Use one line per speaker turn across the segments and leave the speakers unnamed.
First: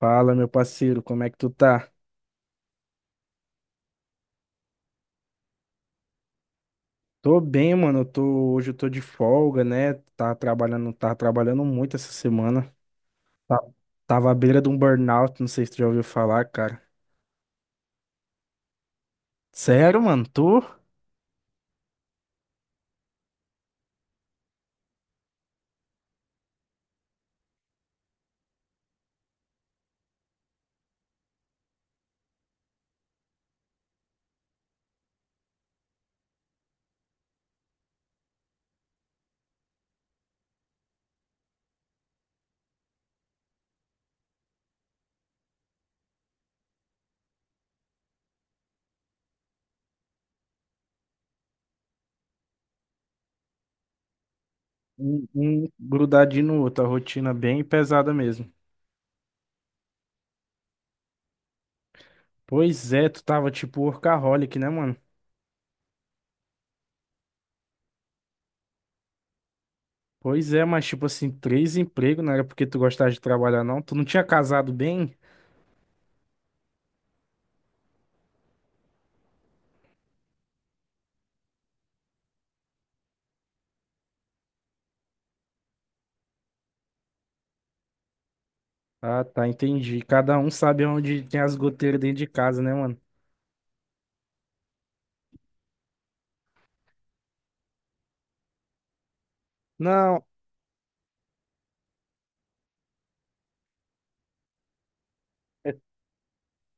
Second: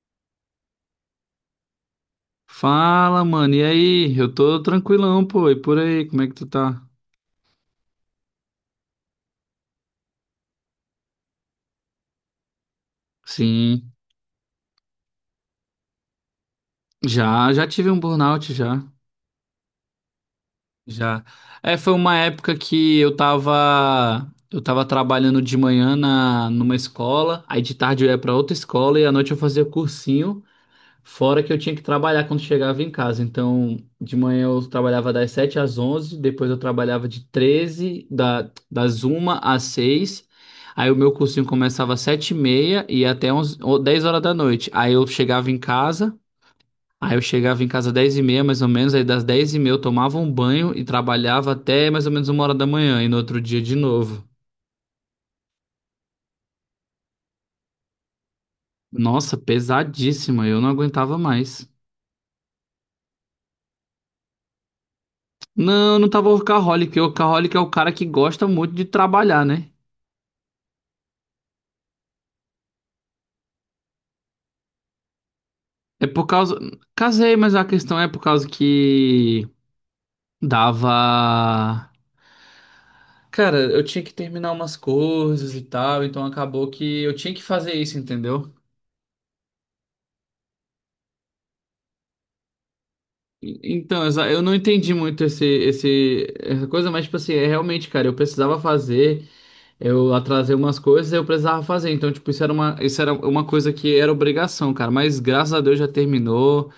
Fala, meu parceiro, como é que tu tá?
Fala, mano. E aí? Eu tô tranquilão, pô. E por aí, como é que tu tá?
Tô bem, mano. Hoje eu tô de folga, né? Tá trabalhando muito essa semana. Tá-
Sim.
Tava à beira de um burnout, não sei se tu já ouviu falar, cara.
Já, já tive um burnout já.
Sério, mano, tu
Já. É, foi uma época que eu tava trabalhando de manhã na numa escola, aí de tarde eu ia pra outra escola e à noite eu fazia cursinho. Fora que eu tinha que trabalhar quando chegava em casa. Então, de manhã eu trabalhava das 7 às 11, depois eu trabalhava das 1 às 6. Aí o meu cursinho começava às 7 e meia e ia até 11, ou 10 horas da noite. Aí eu chegava em casa às 10 e meia mais ou menos, aí das 10:30 eu tomava um banho e trabalhava até mais ou menos 1 hora da manhã e no outro dia de novo.
um grudadinho no outro, a rotina bem pesada mesmo.
Nossa, pesadíssima, eu não aguentava mais.
Pois é, tu tava tipo workaholic, né, mano?
Não, não tava workaholic. Workaholic é o cara que gosta muito de trabalhar, né?
Pois é, mas tipo assim, três empregos, não era porque tu gostava de trabalhar, não? Tu não tinha casado bem?
É por causa. Casei, mas a questão é por causa que dava. Cara, eu tinha que terminar umas coisas e tal, então acabou que eu tinha que fazer isso, entendeu?
Ah, tá, entendi. Cada um sabe onde tem as goteiras dentro de casa, né, mano?
Então, eu não entendi muito essa coisa, mas, tipo assim, é realmente, cara, eu precisava fazer. Eu
Não.
atrasei umas coisas e eu precisava fazer. Então, tipo, isso era uma coisa que era obrigação, cara. Mas graças a
É,
Deus já terminou.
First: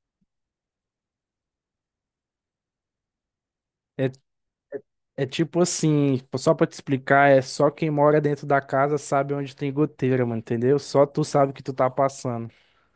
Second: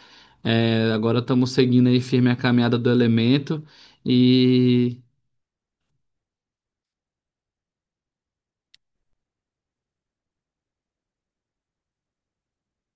É, agora estamos seguindo aí firme a caminhada do elemento.
é.
E
É tipo assim, só pra te explicar, é só quem mora dentro da casa sabe onde tem goteira, mano, entendeu? Só tu sabe o que tu tá passando.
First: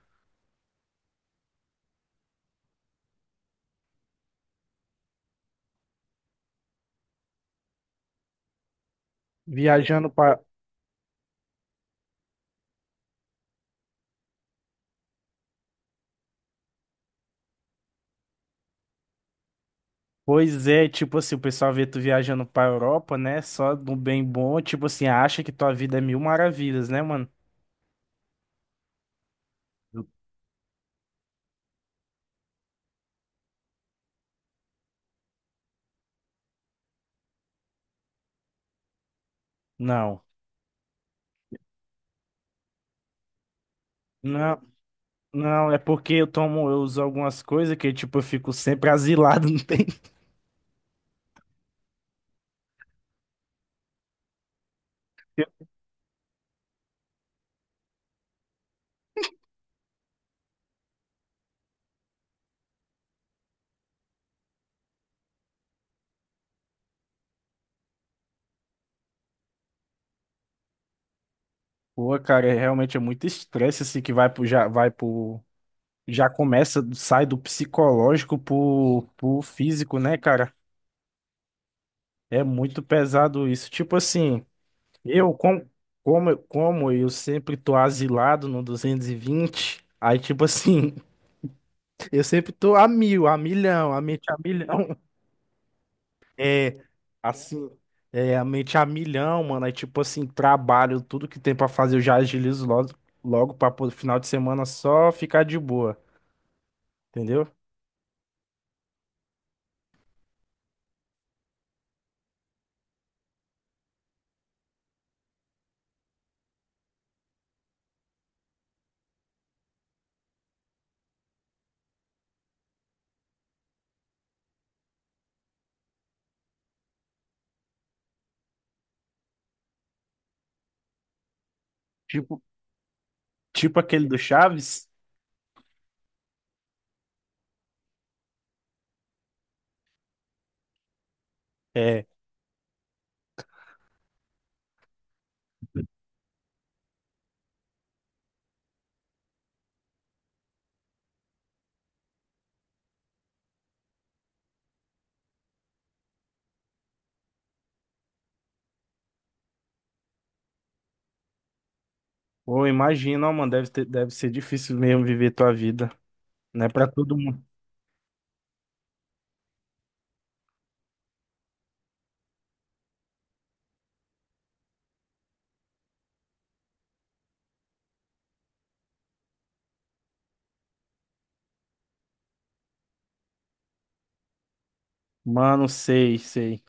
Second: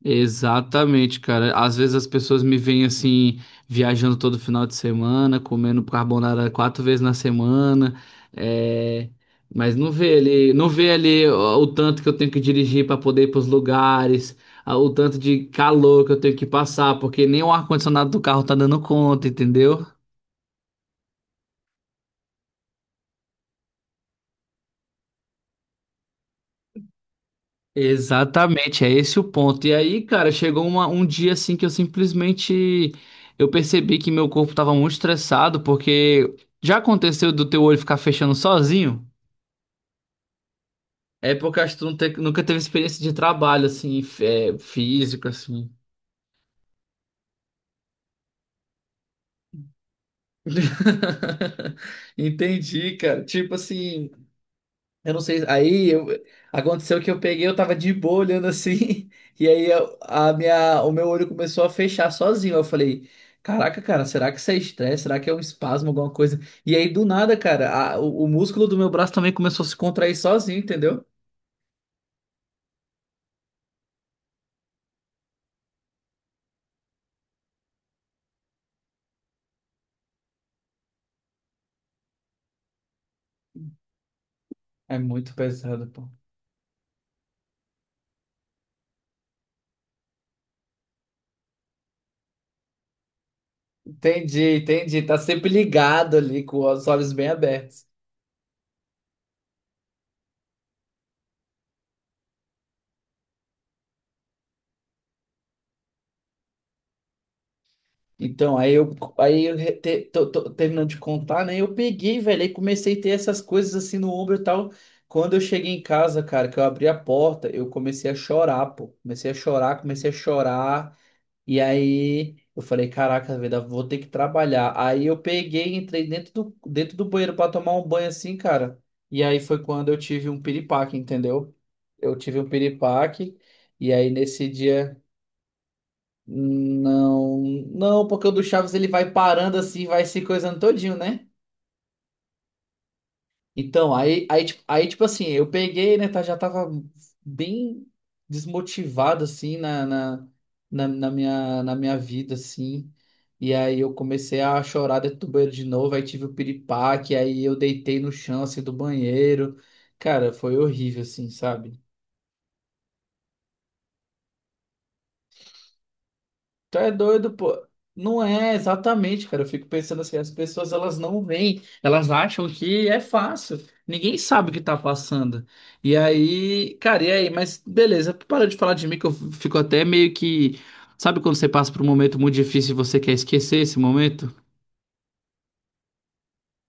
Exatamente, cara. Às vezes as pessoas me veem assim, viajando todo final de semana, comendo carbonara quatro vezes na semana, é, mas não
Viajando
vê
pra.
ali, não vê ali ó, o tanto que eu tenho que dirigir para poder ir para os lugares, o tanto de calor que eu tenho que passar, porque nem o ar-condicionado do carro tá dando conta, entendeu?
Pois é, tipo assim, o pessoal vê tu viajando pra Europa, né? Só do bem bom, tipo assim, acha que tua vida é mil maravilhas, né, mano?
Exatamente, é esse o ponto. E aí, cara, chegou um dia assim que eu simplesmente eu percebi que meu corpo tava muito estressado, porque já aconteceu do teu olho ficar fechando sozinho?
Não.
É porque eu acho que tu não nunca teve experiência de trabalho assim,
Não,
físico
não,
assim.
é porque eu tomo, eu uso algumas coisas que, tipo, eu fico sempre asilado, não tem.
Entendi, cara. Tipo assim, eu não sei. Aconteceu que eu peguei, eu tava de boa olhando assim, e o meu olho começou a fechar sozinho. Eu falei, caraca, cara, será que isso é estresse? Será que é um espasmo, alguma coisa? E aí do nada, cara, o músculo do meu braço também começou a se contrair sozinho, entendeu?
Pô, cara, é, realmente é muito estresse assim que vai pro, já começa, sai do psicológico pro físico, né, cara? É muito pesado isso. Tipo assim,
É
eu,
muito
com,
pesado, pô.
como eu sempre tô asilado no 220 aí, tipo assim, eu sempre tô a mil, a milhão, a mente a
Entendi,
milhão.
entendi. Tá sempre ligado ali com
É.
os olhos bem
Assim,
abertos.
é, a mente a milhão, mano. Aí, tipo assim, trabalho, tudo que tem pra fazer, eu já agilizo logo, logo pra pô, final de semana só ficar de boa, entendeu?
Então, aí eu tô terminando de contar, né? Eu peguei, velho, aí comecei a ter essas coisas assim no ombro e tal. Quando eu cheguei em casa, cara, que eu abri a porta, eu comecei a chorar, pô. Comecei a chorar, comecei a chorar. E aí eu falei, caraca, velho, vou ter que trabalhar. Aí eu peguei, entrei dentro do banheiro pra tomar um banho assim, cara. E aí foi quando eu tive um piripaque, entendeu? Eu tive
Tipo,
um piripaque.
tipo
E
aquele
aí
do
nesse
Chaves.
dia. Não, não, porque o do Chaves ele vai parando assim, vai se coisando todinho, né?
É.
Então, tipo assim, eu peguei, né, tá, já tava bem desmotivado, assim, na minha vida, assim. E aí eu comecei a chorar dentro do banheiro de novo, aí tive o piripaque, aí eu deitei no chão, assim, do banheiro. Cara, foi horrível, assim, sabe?
Pô, imagina, ó, mano, deve ser difícil mesmo viver tua vida, né?
Tu
Pra
é
todo
doido,
mundo.
pô. Não é exatamente, cara. Eu fico pensando assim, as pessoas elas não veem, elas acham que é fácil. Ninguém sabe o que tá passando. E aí, cara, e aí? Mas beleza, para de falar de mim que eu fico até meio que, sabe quando você passa por um momento muito difícil e você quer esquecer esse momento?
Mano, sei, sei.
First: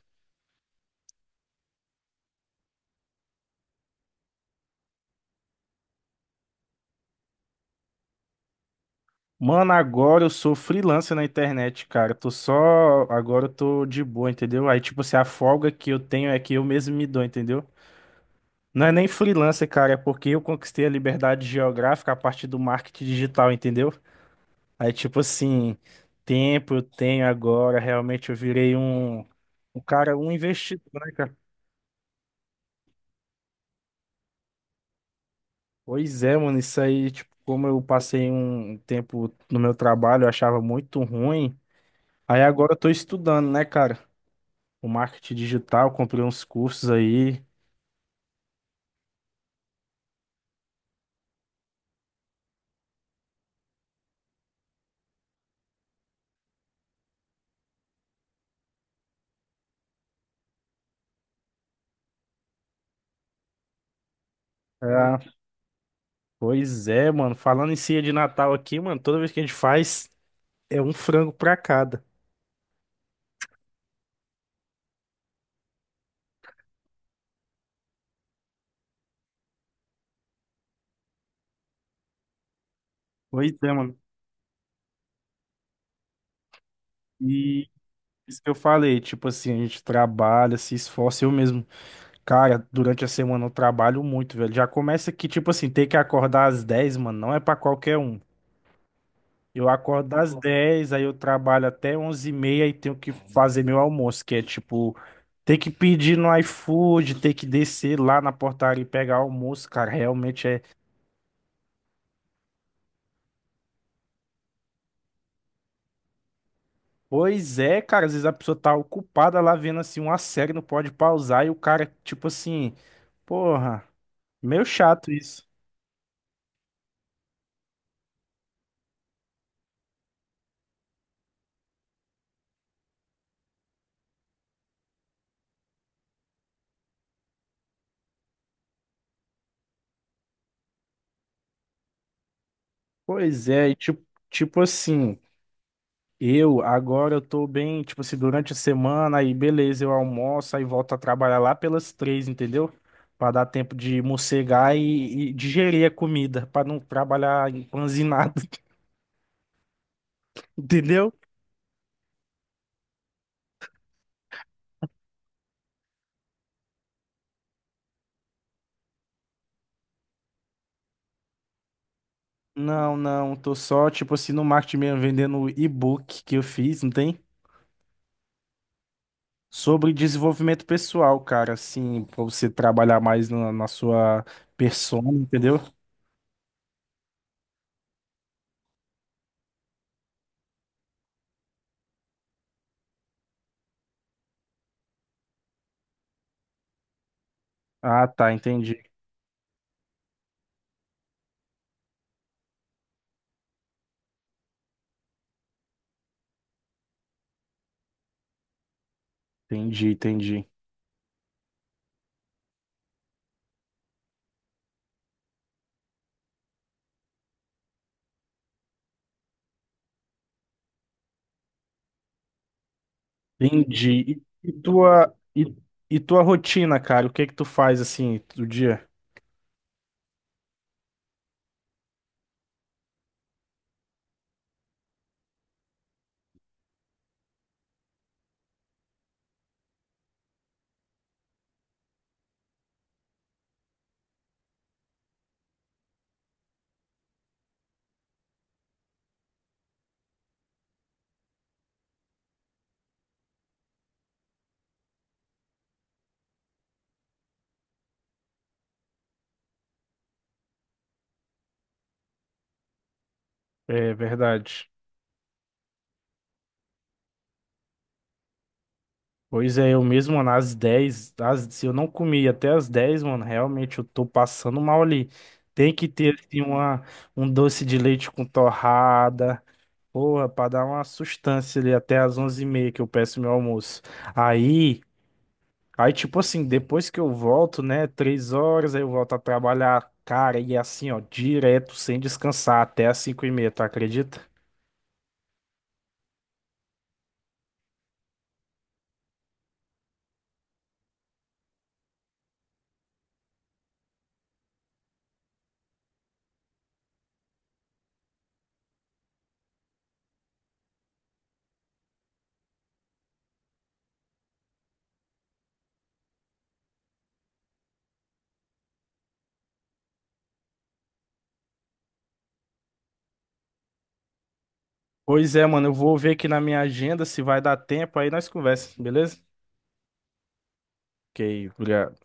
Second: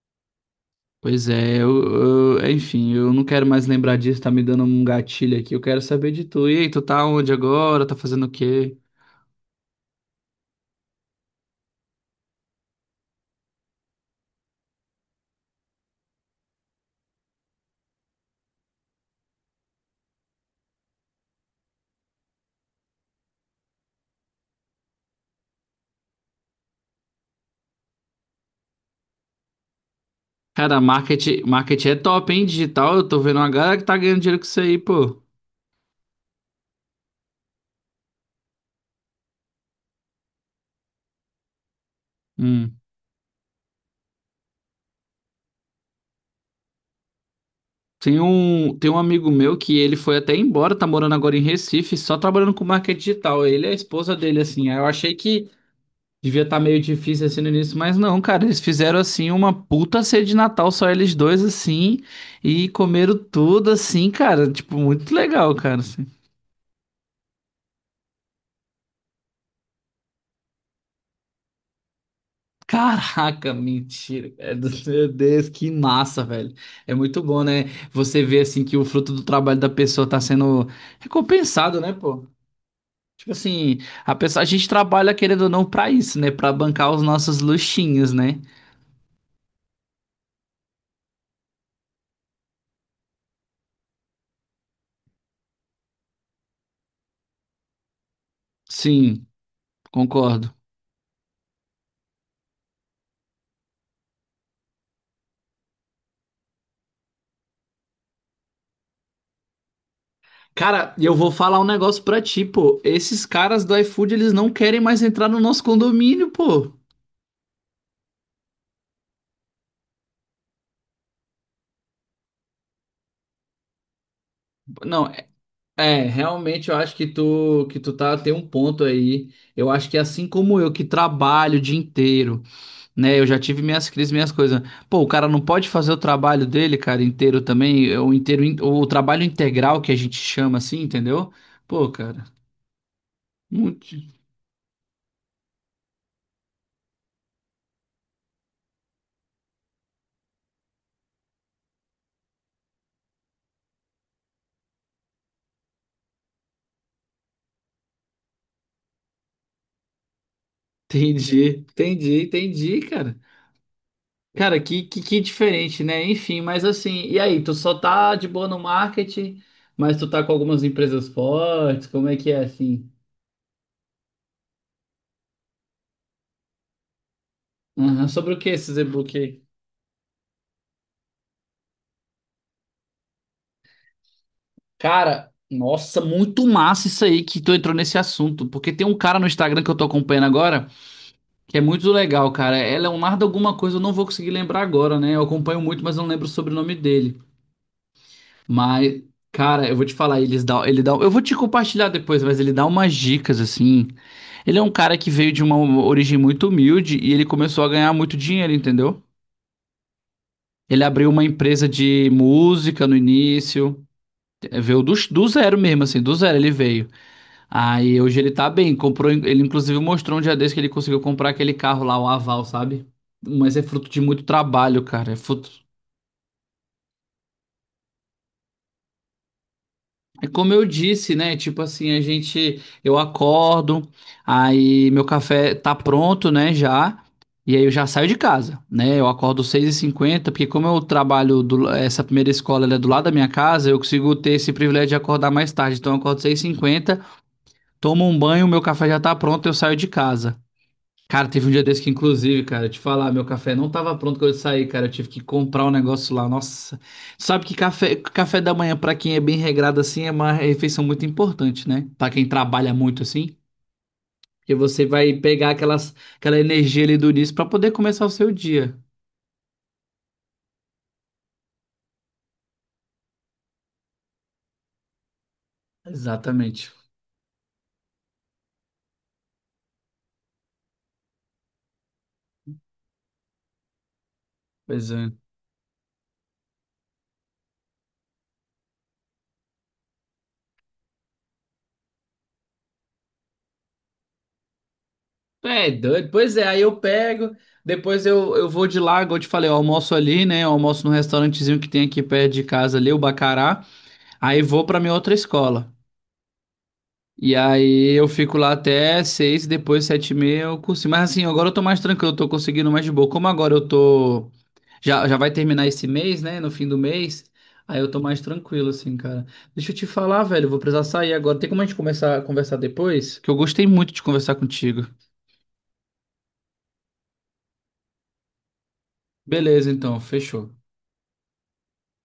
Pois é, enfim, eu não quero mais lembrar disso, tá me dando um gatilho aqui. Eu quero saber de tu. E aí, tu tá onde agora? Tá fazendo o quê?
Mano, agora eu sou freelancer na internet, cara. Tô só. Agora eu tô de boa, entendeu? Aí, tipo assim, a folga que eu tenho é que eu mesmo me dou, entendeu? Não é nem freelancer, cara, é porque eu conquistei a liberdade geográfica a partir do marketing digital, entendeu? Aí, tipo assim, tempo eu tenho agora, realmente eu virei um
Cara,
investidor, né, cara?
marketing, marketing é top, hein? Digital, eu tô vendo uma galera que tá ganhando dinheiro com isso aí, pô.
Pois é, mano, isso aí, tipo, como eu passei um tempo no meu trabalho, eu achava muito ruim. Aí agora eu
Hum.
tô estudando, né, cara? O marketing digital, comprei uns cursos aí.
Tem um amigo meu que ele foi até embora, tá morando agora em Recife, só trabalhando com marketing digital. Ele e a esposa dele, assim. Aí eu achei que devia estar meio difícil assim no início, mas não, cara, eles fizeram assim uma puta ceia de Natal, só eles dois, assim, e comeram tudo assim, cara. Tipo, muito
É,
legal, cara.
pois é, mano. Falando em ceia de Natal aqui, mano, toda vez que a gente faz, é um frango pra cada.
Caraca, mentira, cara. Meu Deus, que massa, velho. É muito bom, né? Você vê assim que o fruto do trabalho da pessoa tá sendo recompensado, né, pô? Tipo
Pois é,
assim,
mano.
a pessoa, a gente trabalha querendo ou não pra isso, né? Pra bancar os nossos
E
luxinhos, né?
isso que eu falei, tipo assim, a gente trabalha, se esforça. Eu mesmo, cara, durante a semana eu trabalho muito, velho. Já começa que, tipo assim, ter que acordar às 10 mano, não é pra qualquer um.
Sim,
Eu acordo das
concordo.
10, aí eu trabalho até onze e meia e tenho que fazer meu almoço, que é tipo, ter que pedir no iFood, ter que descer lá na portaria e pegar almoço, cara, realmente é.
Cara, e eu vou falar um negócio pra ti, pô. Esses caras do iFood, eles não querem mais entrar no nosso condomínio, pô.
Pois é, cara, às vezes a pessoa tá ocupada lá vendo assim uma série, não pode pausar, e o cara, tipo assim, porra, meio chato
Não.
isso.
É, realmente eu acho que tu tá tem um ponto aí. Eu acho que assim como eu que trabalho o dia inteiro, né? Eu já tive minhas crises, minhas coisas. Pô, o cara não pode fazer o trabalho dele, cara, inteiro também, é o inteiro o trabalho integral que a gente chama assim, entendeu? Pô, cara,
Pois é, e
muito-
tipo, tipo assim. Agora eu tô bem, tipo assim, durante a semana, aí beleza, eu almoço, aí volto a trabalhar lá pelas três, entendeu? Pra dar tempo de mossegar e digerir a comida, pra não trabalhar empanzinado, entendeu?
entendi, entendi, entendi, cara. Cara, que diferente, né? Enfim, mas assim, e aí, tu só tá de boa no marketing, mas tu tá com algumas empresas fortes, como é que é assim?
Não, não, tô só, tipo assim, no marketing mesmo, vendendo o e-book que eu fiz, não tem?
Aham. Sobre o que esse e-book aí?
Sobre desenvolvimento pessoal, cara, assim, pra você trabalhar mais na, na sua persona,
Cara,
entendeu?
nossa, muito massa isso aí que tu entrou nesse assunto. Porque tem um cara no Instagram que eu tô acompanhando agora, que é muito legal, cara. É Leonardo alguma coisa, eu não vou conseguir lembrar agora, né? Eu acompanho muito, mas não lembro o sobrenome dele.
Ah, tá, entendi,
Mas, cara, eu vou te falar, eles dá, ele dá, eu vou te compartilhar depois, mas ele dá umas dicas assim. Ele é um cara que veio de uma origem muito humilde e ele começou a ganhar muito dinheiro, entendeu?
entendi, entendi.
Ele abriu uma empresa de música no início. Veio do zero mesmo, assim, do zero ele veio. Aí hoje ele tá bem, comprou, ele inclusive mostrou um dia desse que ele conseguiu comprar aquele carro lá, o Aval, sabe? Mas é fruto de
Entendi.
muito
E, e
trabalho, cara,
tua,
é
e,
fruto...
e tua rotina, cara? O que é que tu faz assim do dia?
É como eu disse, né? Tipo assim, eu acordo, aí meu café tá pronto, né, já, e aí eu já saio de casa, né? Eu acordo 6:50 porque como eu trabalho, essa primeira escola ela é do lado da minha casa, eu consigo ter esse privilégio de acordar mais tarde, então eu acordo 6:50. Tomo um banho, meu café já tá pronto, eu saio de casa. Cara, teve um dia desse que, inclusive, cara, eu te falar, meu café não tava pronto quando eu saí, cara. Eu tive que comprar um negócio lá. Nossa, sabe que café da manhã, pra quem é bem regrado assim, é uma refeição muito importante, né? Pra quem trabalha muito assim,
É
porque
verdade.
você vai pegar aquela energia ali do início pra poder começar o seu dia.
Pois é, eu mesmo, mano, às 10, se eu não comi até às 10, mano, realmente eu tô passando mal ali. Tem que ter assim,
Exatamente.
uma, um doce de leite com torrada, porra, pra dar uma sustância ali até às onze e meia que eu peço meu almoço. Aí.
Pois é.
Aí, tipo assim, depois que eu volto, né, três horas, aí eu volto a trabalhar, cara, e assim, ó, direto, sem descansar, até às cinco e meia, tu acredita?
É, doido. Pois é, aí eu pego, depois eu vou de lá, igual eu te falei, eu almoço ali, né? Eu almoço num restaurantezinho que tem aqui perto de casa ali, o Bacará. Aí vou pra minha outra escola. E aí eu fico lá até 6, depois 7:30 eu consigo. Mas assim, agora eu tô mais tranquilo, eu tô conseguindo mais de boa. Como agora eu tô. Já, já vai terminar esse mês, né? No fim do mês. Aí eu tô mais tranquilo, assim, cara. Deixa eu te falar, velho, eu vou precisar sair agora. Tem como a gente começar a conversar depois? Que eu gostei muito de conversar contigo.
Pois é, mano, eu vou ver aqui na minha agenda se vai dar tempo, aí nós conversamos, beleza?
Beleza, então, fechou.
Ok, obrigado.